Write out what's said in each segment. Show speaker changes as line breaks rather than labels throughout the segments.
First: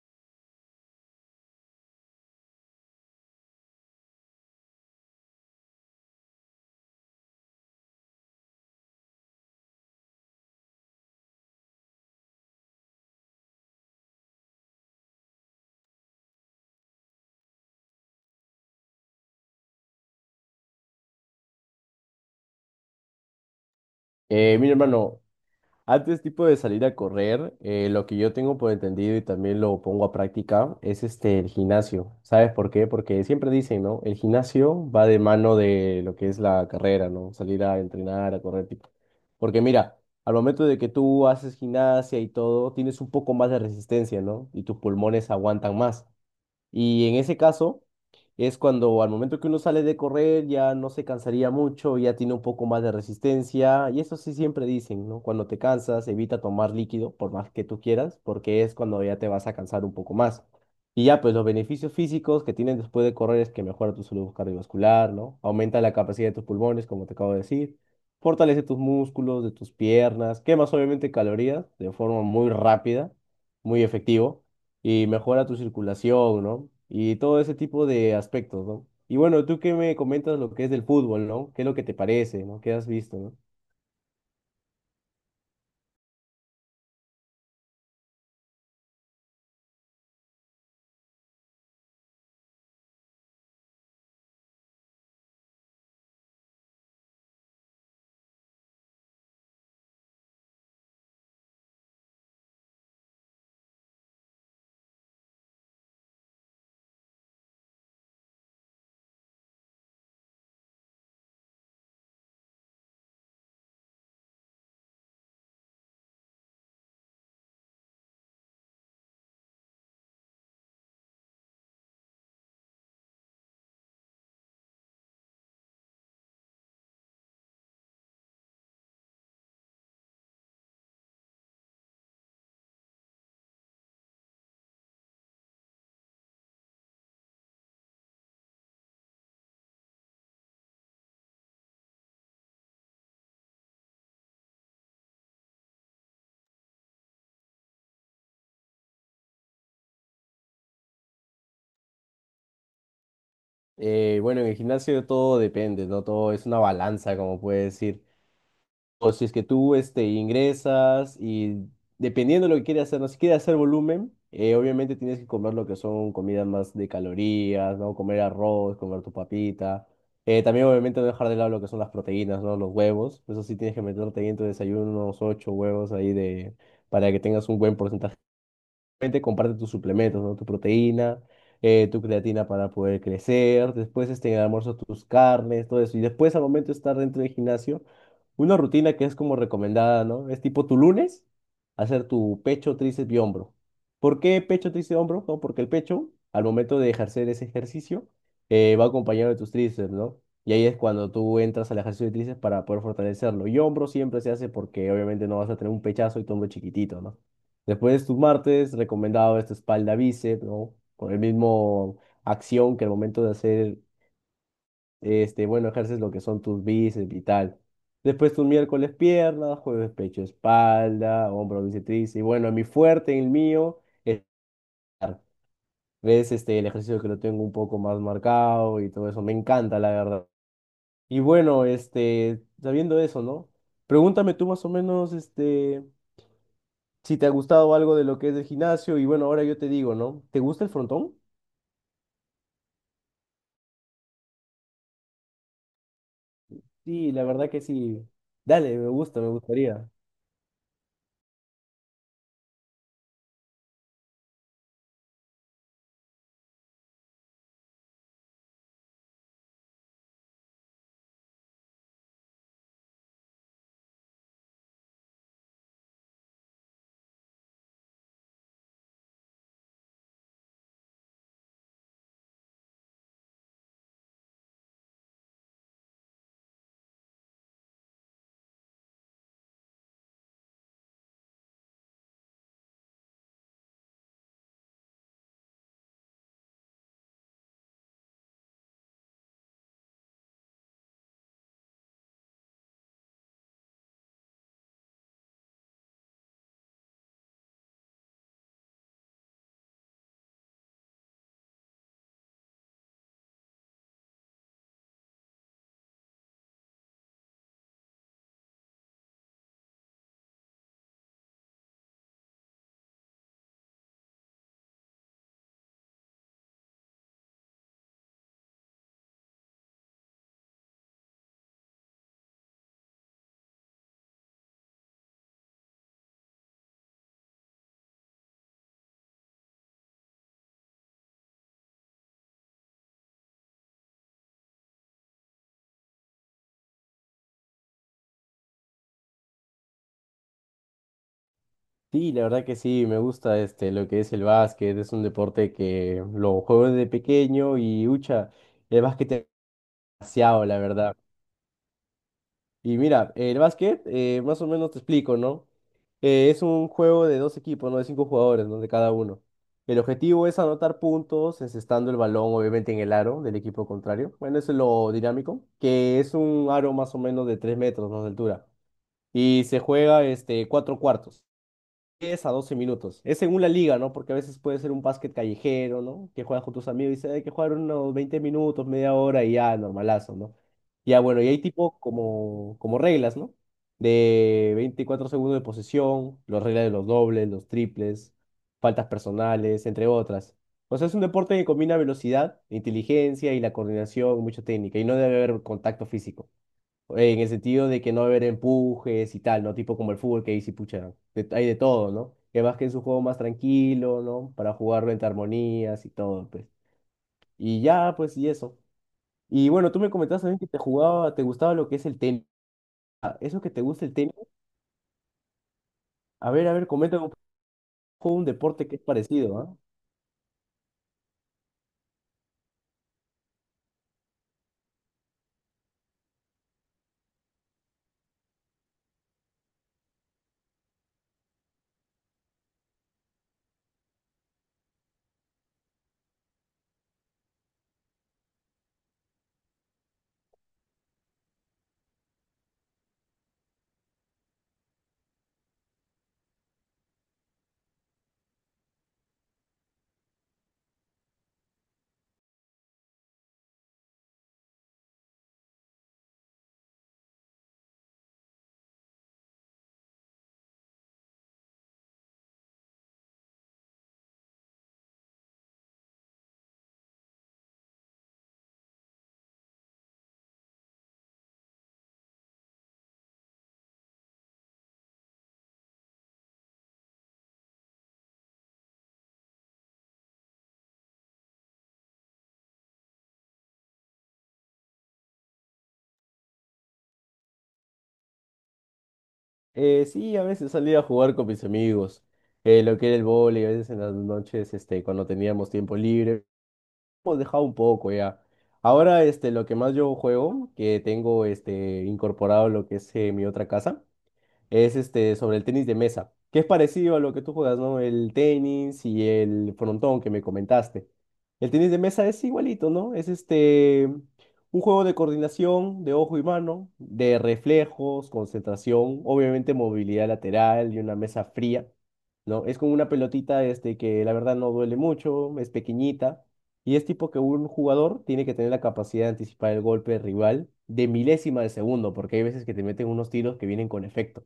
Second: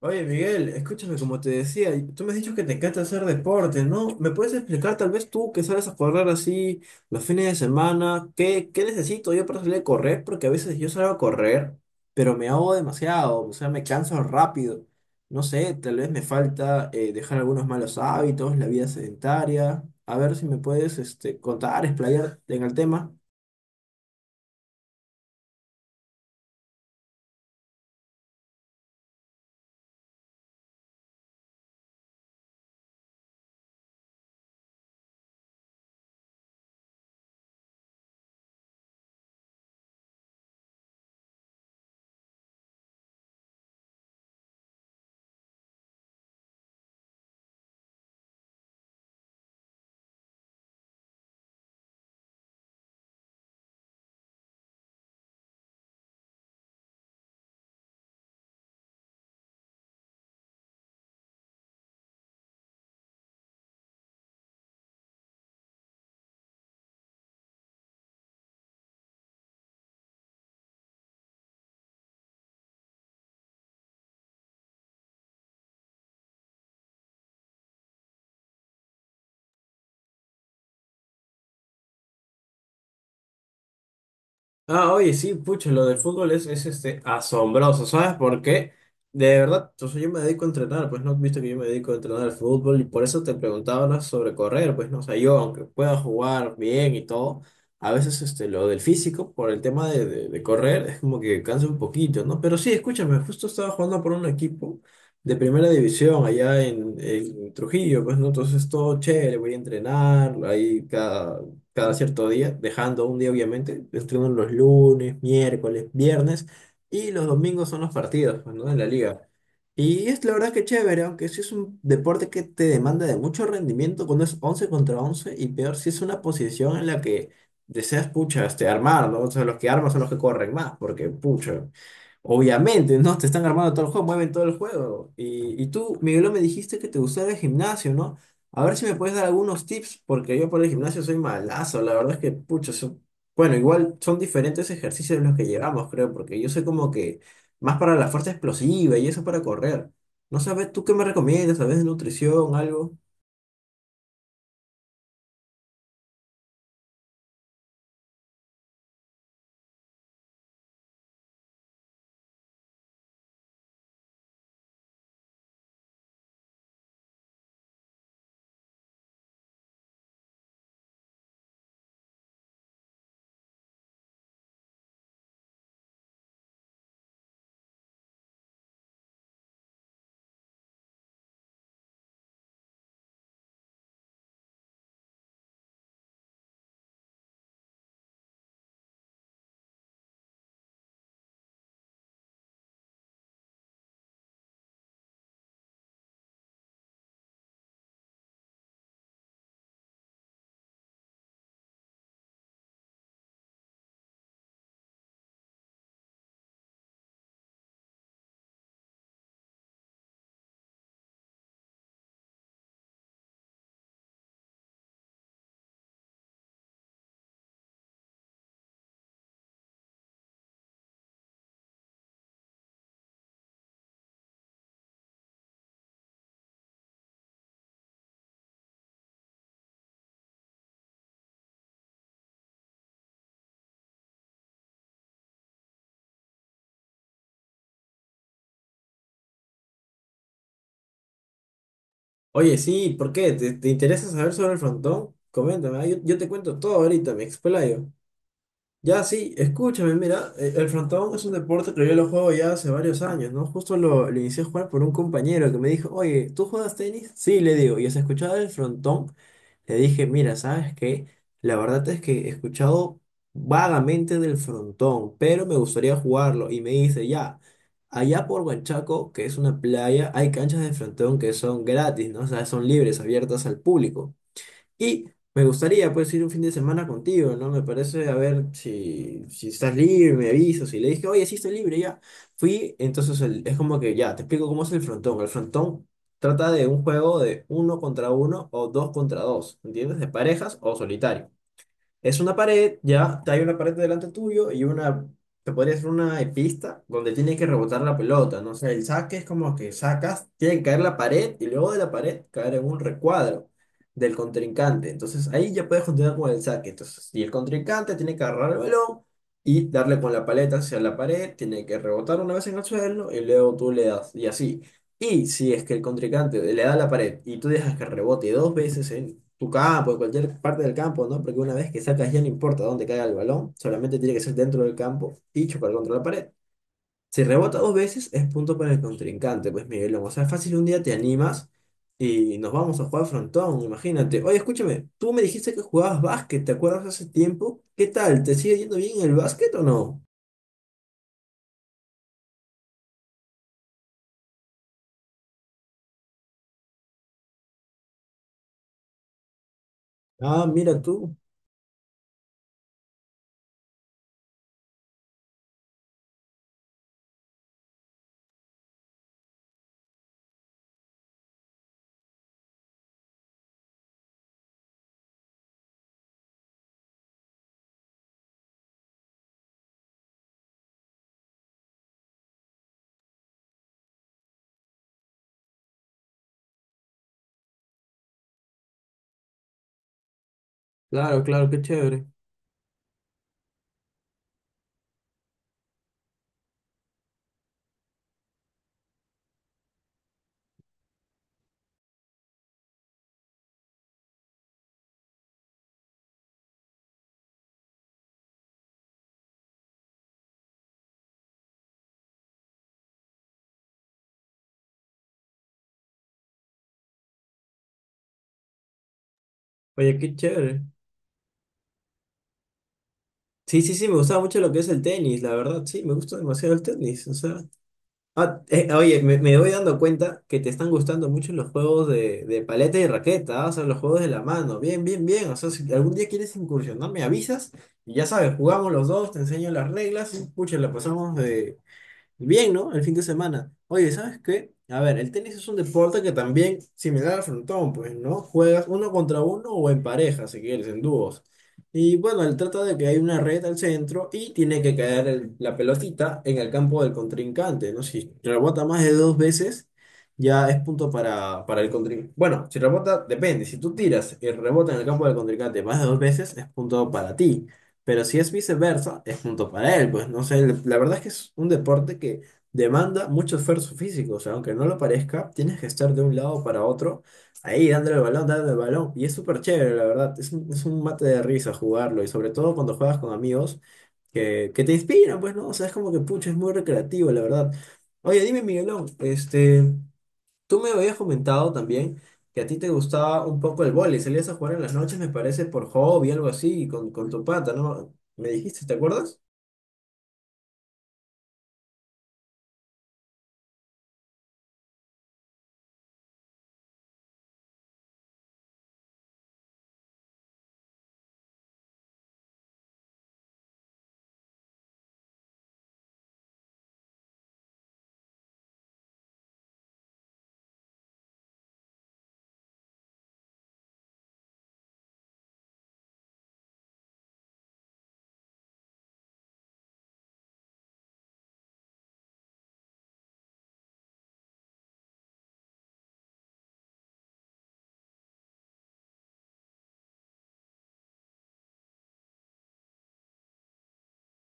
Oye, Miguel, escúchame, como te decía, y tú me has dicho que te encanta hacer deporte, ¿no? ¿Me puedes explicar, tal vez tú que sales a correr así los fines de semana, qué necesito yo para salir a correr? Porque a veces yo salgo a correr, pero me ahogo demasiado, o sea, me canso rápido. No sé, tal vez me falta dejar algunos malos hábitos, la vida sedentaria. A ver si me puedes este, contar, explayar en el tema.
Mi hermano, antes tipo de salir a correr, lo que yo tengo por entendido y también lo pongo a práctica es el gimnasio. ¿Sabes por qué? Porque siempre dicen, ¿no? El gimnasio va de mano de lo que es la carrera, ¿no? Salir a entrenar, a correr, tipo. Porque mira, al momento de que tú haces gimnasia y todo, tienes un poco más de resistencia, ¿no? Y tus pulmones aguantan más. Y en ese caso es cuando al momento que uno sale de correr ya no se cansaría mucho, ya tiene un poco más de resistencia, y eso sí siempre dicen, ¿no? Cuando te cansas, evita tomar líquido por más que tú quieras, porque es cuando ya te vas a cansar un poco más. Y ya, pues los beneficios físicos que tienen después de correr es que mejora tu salud cardiovascular, ¿no? Aumenta la capacidad de tus pulmones, como te acabo de decir. Fortalece tus músculos, de tus piernas, quemas obviamente calorías de forma muy rápida, muy efectivo y mejora tu circulación, ¿no? Y todo ese tipo de aspectos, ¿no? Y bueno, tú que me comentas lo que es del fútbol, ¿no? ¿Qué es lo que te parece, no? ¿Qué has visto, no?
Ah, oye, sí, pucha, lo del fútbol es este, asombroso, ¿sabes por qué? De verdad, yo me dedico a entrenar, pues no has visto que yo me dedico a entrenar al fútbol y por eso te preguntaba, ¿no? Sobre correr, pues no, o sea, yo aunque pueda jugar bien y todo, a veces este, lo del físico, por el tema de correr, es como que cansa un poquito, ¿no? Pero sí, escúchame, justo estaba jugando por un equipo de primera división allá en Trujillo, pues no, entonces todo chévere, voy a entrenar, ahí cada cierto día, dejando un día obviamente, entrenan los lunes, miércoles, viernes y los domingos son los partidos, pues, ¿no? De la liga. Y es la verdad que chévere, aunque sí es un deporte que te demanda de mucho rendimiento cuando es 11 contra 11 y peor si es una posición en la que deseas, pucha, este, armar, ¿no? O sea, los que arman son los que corren más, porque, pucha, obviamente, ¿no? Te están armando todo el juego, mueven todo el juego. Y tú, Miguelo, me dijiste que te gustaba el gimnasio, ¿no? A ver si me puedes dar algunos tips, porque yo por el gimnasio soy malazo. La verdad es que, pucha, son... bueno, igual son diferentes ejercicios los que llevamos, creo, porque yo soy como que más para la fuerza explosiva y eso para correr. No sabes, ¿tú qué me recomiendas? ¿Sabes de nutrición, algo?
Bueno, en el gimnasio todo depende, ¿no? Todo es una balanza, como puede decir. O si es que tú ingresas y dependiendo de lo que quieras hacer, no si quieres hacer volumen, obviamente tienes que comer lo que son comidas más de calorías, ¿no? Comer arroz, comer tu papita. También obviamente no dejar de lado lo que son las proteínas, ¿no? Los huevos. Eso sí tienes que meterte ahí en tu desayuno unos ocho huevos ahí de, para que tengas un buen porcentaje. Obviamente comparte tus suplementos, ¿no? Tu proteína, tu creatina para poder crecer, después en el almuerzo tus carnes, todo eso. Y después al momento de estar dentro del gimnasio, una rutina que es como recomendada, ¿no? Es tipo tu lunes, hacer tu pecho, tríceps y hombro. ¿Por qué pecho, tríceps y hombro? No, porque el pecho, al momento de ejercer ese ejercicio, va acompañado de tus tríceps, ¿no? Y ahí es cuando tú entras al ejercicio de tríceps para poder fortalecerlo. Y hombro siempre se hace porque obviamente no vas a tener un pechazo y tu hombro chiquitito, ¿no? Después tus martes, recomendado esta espalda bíceps, ¿no? Con el mismo acción que el momento de hacer, bueno, ejerces lo que son tus bíceps y tal. Después tus miércoles piernas, jueves pecho, espalda, hombro, bíceps, tríceps. Y bueno, mi fuerte, el mío, es bar. Ves el ejercicio que lo tengo un poco más marcado y todo eso. Me encanta, la verdad. Y bueno, sabiendo eso, ¿no? Pregúntame tú más o menos, si te ha gustado algo de lo que es el gimnasio y bueno, ahora yo te digo, ¿no? ¿Te gusta el frontón?
Oye, sí, ¿por qué? ¿Te interesa saber sobre el frontón? Coméntame, ah. Yo te cuento todo
Sí,
ahorita,
la
me
verdad que
explayo.
sí. Dale, me
Ya,
gusta, me
sí,
gustaría.
escúchame, mira, el frontón es un deporte que yo lo juego ya hace varios años, ¿no? Justo lo inicié a jugar por un compañero que me dijo, oye, ¿tú juegas tenis? Sí, le digo, y se escuchaba el frontón, le dije, mira, ¿sabes qué? La verdad es que he escuchado vagamente del frontón, pero me gustaría jugarlo, y me dice, ya, allá por Huanchaco, que es una playa, hay canchas de frontón que son gratis, ¿no? O sea, son libres, abiertas al público. Y me gustaría, pues, ir un fin de semana contigo, ¿no? Me parece, a ver si estás libre, me avisas. Y le dije, oye, sí estoy libre, ya. Fui, entonces es como que ya, te explico cómo es el frontón. El frontón trata de un juego de uno contra uno o dos contra dos, ¿entiendes? De parejas o solitario. Es una pared, ya hay una pared delante tuyo y una, te podría decir una pista donde tienes que rebotar la pelota, ¿no? O sea, el saque es como que sacas, tiene que caer la pared y luego de la pared caer en un recuadro del contrincante. Entonces ahí ya puedes continuar con el saque. Entonces, y el contrincante tiene que agarrar el balón y darle con la paleta hacia la pared, tiene que rebotar una vez en el suelo y luego tú le das y así. Y si es que el contrincante le da a la pared y tú dejas que rebote dos veces en tu campo, en cualquier parte del campo, ¿no? Porque una vez que sacas ya no importa dónde caiga el balón, solamente tiene que ser dentro del campo y chocar contra la pared. Si rebota dos veces es punto para el contrincante, pues Miguelón. O sea, fácil, un día te animas y nos vamos a jugar frontón, imagínate. Oye, escúchame, tú me dijiste que jugabas básquet, ¿te acuerdas hace tiempo? ¿Qué tal? ¿Te sigue yendo bien el básquet o no?
Sí, la verdad que sí, me gusta lo que es el básquet, es un deporte que lo juego desde pequeño y ucha, el básquet es demasiado,
Ah,
la
mira
verdad.
tú.
Y mira, el básquet, más o menos te explico, ¿no? Es un juego de dos equipos, ¿no? De cinco jugadores, ¿no? De cada uno. El objetivo es anotar puntos, encestando el balón, obviamente, en el aro del equipo contrario. Bueno, eso es lo dinámico, que es un aro más o menos de 3 metros, ¿no? De altura. Y se juega, cuatro cuartos 10 a 12 minutos. Es según la liga, ¿no? Porque a veces puede ser un básquet callejero, ¿no? Que juegas con tus amigos y dices, hay que jugar unos 20 minutos, media hora y ya, normalazo, ¿no? Ya, bueno,
Claro,
y hay
claro, qué
tipo
chévere.
como, como reglas, ¿no? De 24 segundos de posesión, las reglas de los dobles, los triples, faltas personales, entre otras. O sea, es un deporte que combina velocidad, inteligencia y la coordinación, mucha técnica, y no debe haber contacto físico en el sentido de que no va a haber empujes y tal, ¿no? Tipo como el fútbol que dice, pucha, hay de todo, ¿no? Que más que es un juego más tranquilo, ¿no? Para jugarlo entre armonías y todo, pues. Y ya, pues, y eso. Y bueno, tú me
Oye, qué
comentabas también que te
chévere.
jugaba, te gustaba lo que es el tenis. Ah, eso que te
Sí, sí,
gusta
sí,
el
me
tenis,
gustaba mucho lo que es el tenis, la verdad, sí, me gusta
a
demasiado el
ver, comenta
tenis,
un
o sea...
poco un
Ah,
deporte que es
oye,
parecido,
me voy
¿ah?
dando cuenta que te están gustando mucho los juegos de paleta y raqueta, ah. O sea, los juegos de la mano, bien, bien, bien, o sea, si algún día quieres incursionar, me avisas y ya sabes, jugamos los dos, te enseño las reglas y, pucha, la pasamos bien, ¿no? El fin de semana. Oye, ¿sabes qué? A ver, el tenis es un deporte que también, similar al frontón, pues, ¿no? Juegas uno contra uno o en pareja, si quieres, en dúos. Y bueno, él trata de que hay una red al centro y tiene que caer la pelotita en el campo del contrincante, ¿no? Si rebota más de dos veces, ya es punto para el contrincante. Bueno, si rebota, depende. Si tú tiras y rebota en el campo del contrincante más de dos veces, es punto para ti. Pero si es viceversa, es punto para él. Pues no sé, la verdad es que es un deporte que demanda mucho esfuerzo físico. O sea, aunque no lo parezca, tienes que estar de un lado para otro, ahí dándole el balón, dándole el balón. Y es súper chévere, la verdad. Es un mate de risa jugarlo. Y sobre todo cuando juegas con amigos que te inspiran, pues, ¿no? O sea, es como que, pucha, es muy recreativo, la verdad. Oye, dime, Miguelón, este. Tú me habías comentado también que a ti te gustaba un poco el vóley, salías a jugar en las noches, me parece, por hobby, algo así, con tu pata, ¿no? Me dijiste, ¿te acuerdas?
Sí, a veces salía a jugar con mis amigos, lo que era el vóley, a veces en las noches, cuando teníamos tiempo libre. Hemos dejado un poco ya. Ahora, lo que más yo juego, que tengo, incorporado lo que es mi otra casa es sobre el tenis de mesa, que es parecido a lo que tú juegas, ¿no? El tenis y el frontón que me comentaste. El tenis de mesa es igualito, ¿no? Es un juego de coordinación de ojo y mano, de reflejos, concentración, obviamente movilidad lateral y una mesa fría, ¿no? Es con una pelotita que la verdad no duele mucho, es pequeñita. Y es tipo que un jugador tiene que tener la capacidad de anticipar el golpe del rival de milésima de segundo, porque hay veces que te meten unos tiros que vienen con efecto.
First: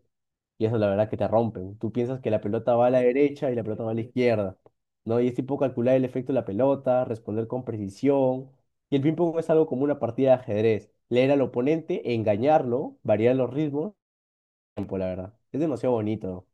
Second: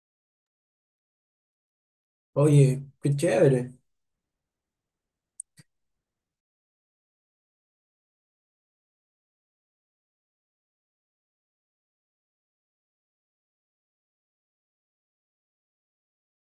Y eso la verdad que te rompen. Tú piensas que la pelota
Oye,
va a la
qué
derecha y la
chévere.
pelota va a la izquierda, ¿no? Y es tipo calcular el efecto de la pelota, responder con precisión. Y el ping-pong es algo como una partida de ajedrez. Leer al oponente, engañarlo, variar los ritmos, tiempo, la verdad. Es demasiado bonito.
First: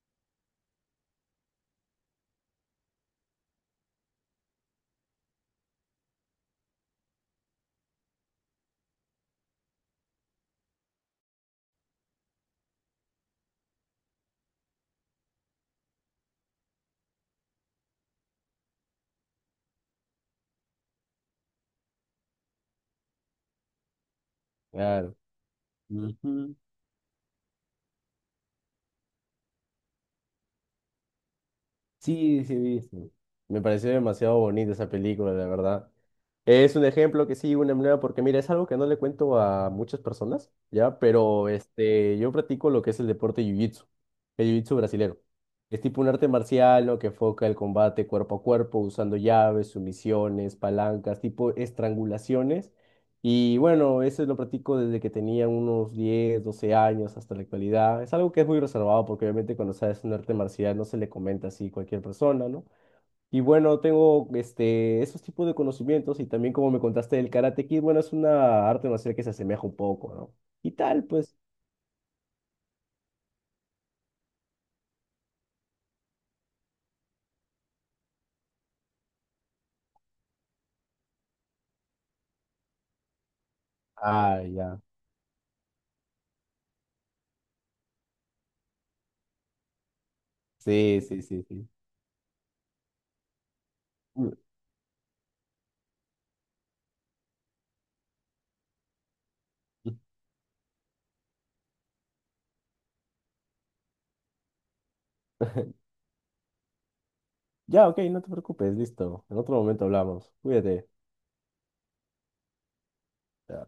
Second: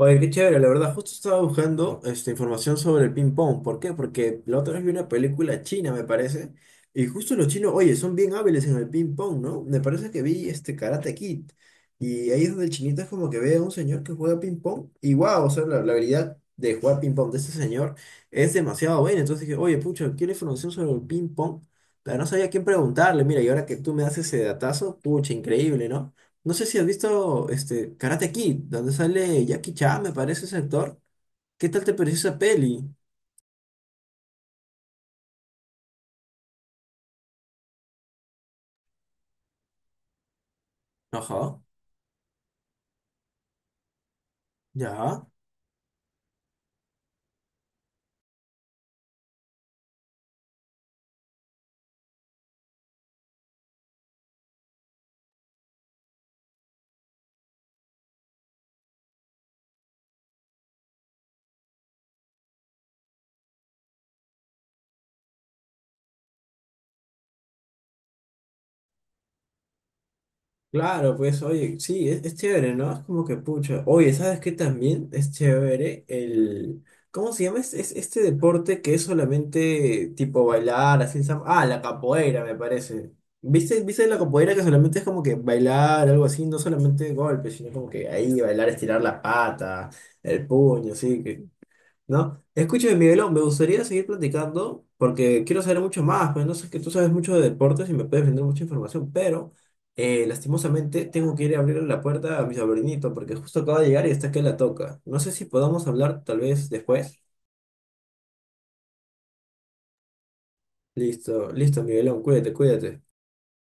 Oye, qué chévere, la verdad, justo estaba buscando esta información sobre el ping pong. ¿Por qué? Porque la otra vez vi una película china, me parece, y justo los chinos, oye, son bien hábiles en el ping pong, ¿no? Me parece que vi este Karate Kid, y ahí es donde el chinito es como que ve a un señor que juega ping pong, y wow, o sea, la habilidad de jugar ping pong de este señor es demasiado buena. Entonces dije, oye, pucha, quiero información sobre el ping pong, pero no sabía a quién preguntarle, mira, y ahora que tú me das ese datazo,
Claro.
pucha, increíble, ¿no? No
Ujú.
sé si has visto este Karate Kid, donde sale Jackie Chan, me parece ese actor. ¿Qué tal te pareció esa
Sí, sí, he
peli?
visto. Me pareció demasiado bonita esa película, la verdad. Es un ejemplo que sí, una manera, porque mira, es algo que no le cuento a muchas personas, ¿ya? Pero
Ajá,
yo practico lo que es el deporte jiu-jitsu, el jiu-jitsu brasilero.
ya.
Es tipo un arte marcial, ¿no? Que enfoca el combate cuerpo a cuerpo, usando llaves, sumisiones, palancas, tipo estrangulaciones y bueno, eso lo practico desde que tenía unos 10 12 años hasta la actualidad. Es algo que es muy reservado porque obviamente cuando sabes un arte marcial no se le comenta así a cualquier persona, ¿no? Y bueno, tengo esos tipos de conocimientos y también como me contaste del Karate Kid, bueno, es una arte marcial que se asemeja un poco, ¿no? Y tal,
Claro, pues
pues.
oye, sí, es chévere, ¿no? Es como que pucha. Oye, ¿sabes qué también es chévere? El... ¿Cómo se llama? Este deporte que es solamente tipo bailar, así. Ah, la capoeira, me parece. Viste la
Ah,
capoeira que
ya.
solamente es como que bailar, algo así, no solamente golpes, sino como que ahí bailar, estirar la pata, el puño,
Sí,
así
sí,
que,
sí, sí.
¿no? Escúchame, Miguelón, me gustaría seguir
Mm.
platicando porque quiero saber mucho más, pues no sé, que tú sabes mucho de deportes y me puedes vender mucha información, pero lastimosamente tengo que ir a abrirle la puerta a mi sobrinito porque justo acaba de llegar y está que la toca. No sé si podamos hablar tal vez después.
Ya, ok, no te preocupes, listo. En otro momento hablamos. Cuídate.
Listo, listo, Miguelón, cuídate, cuídate.
Ya.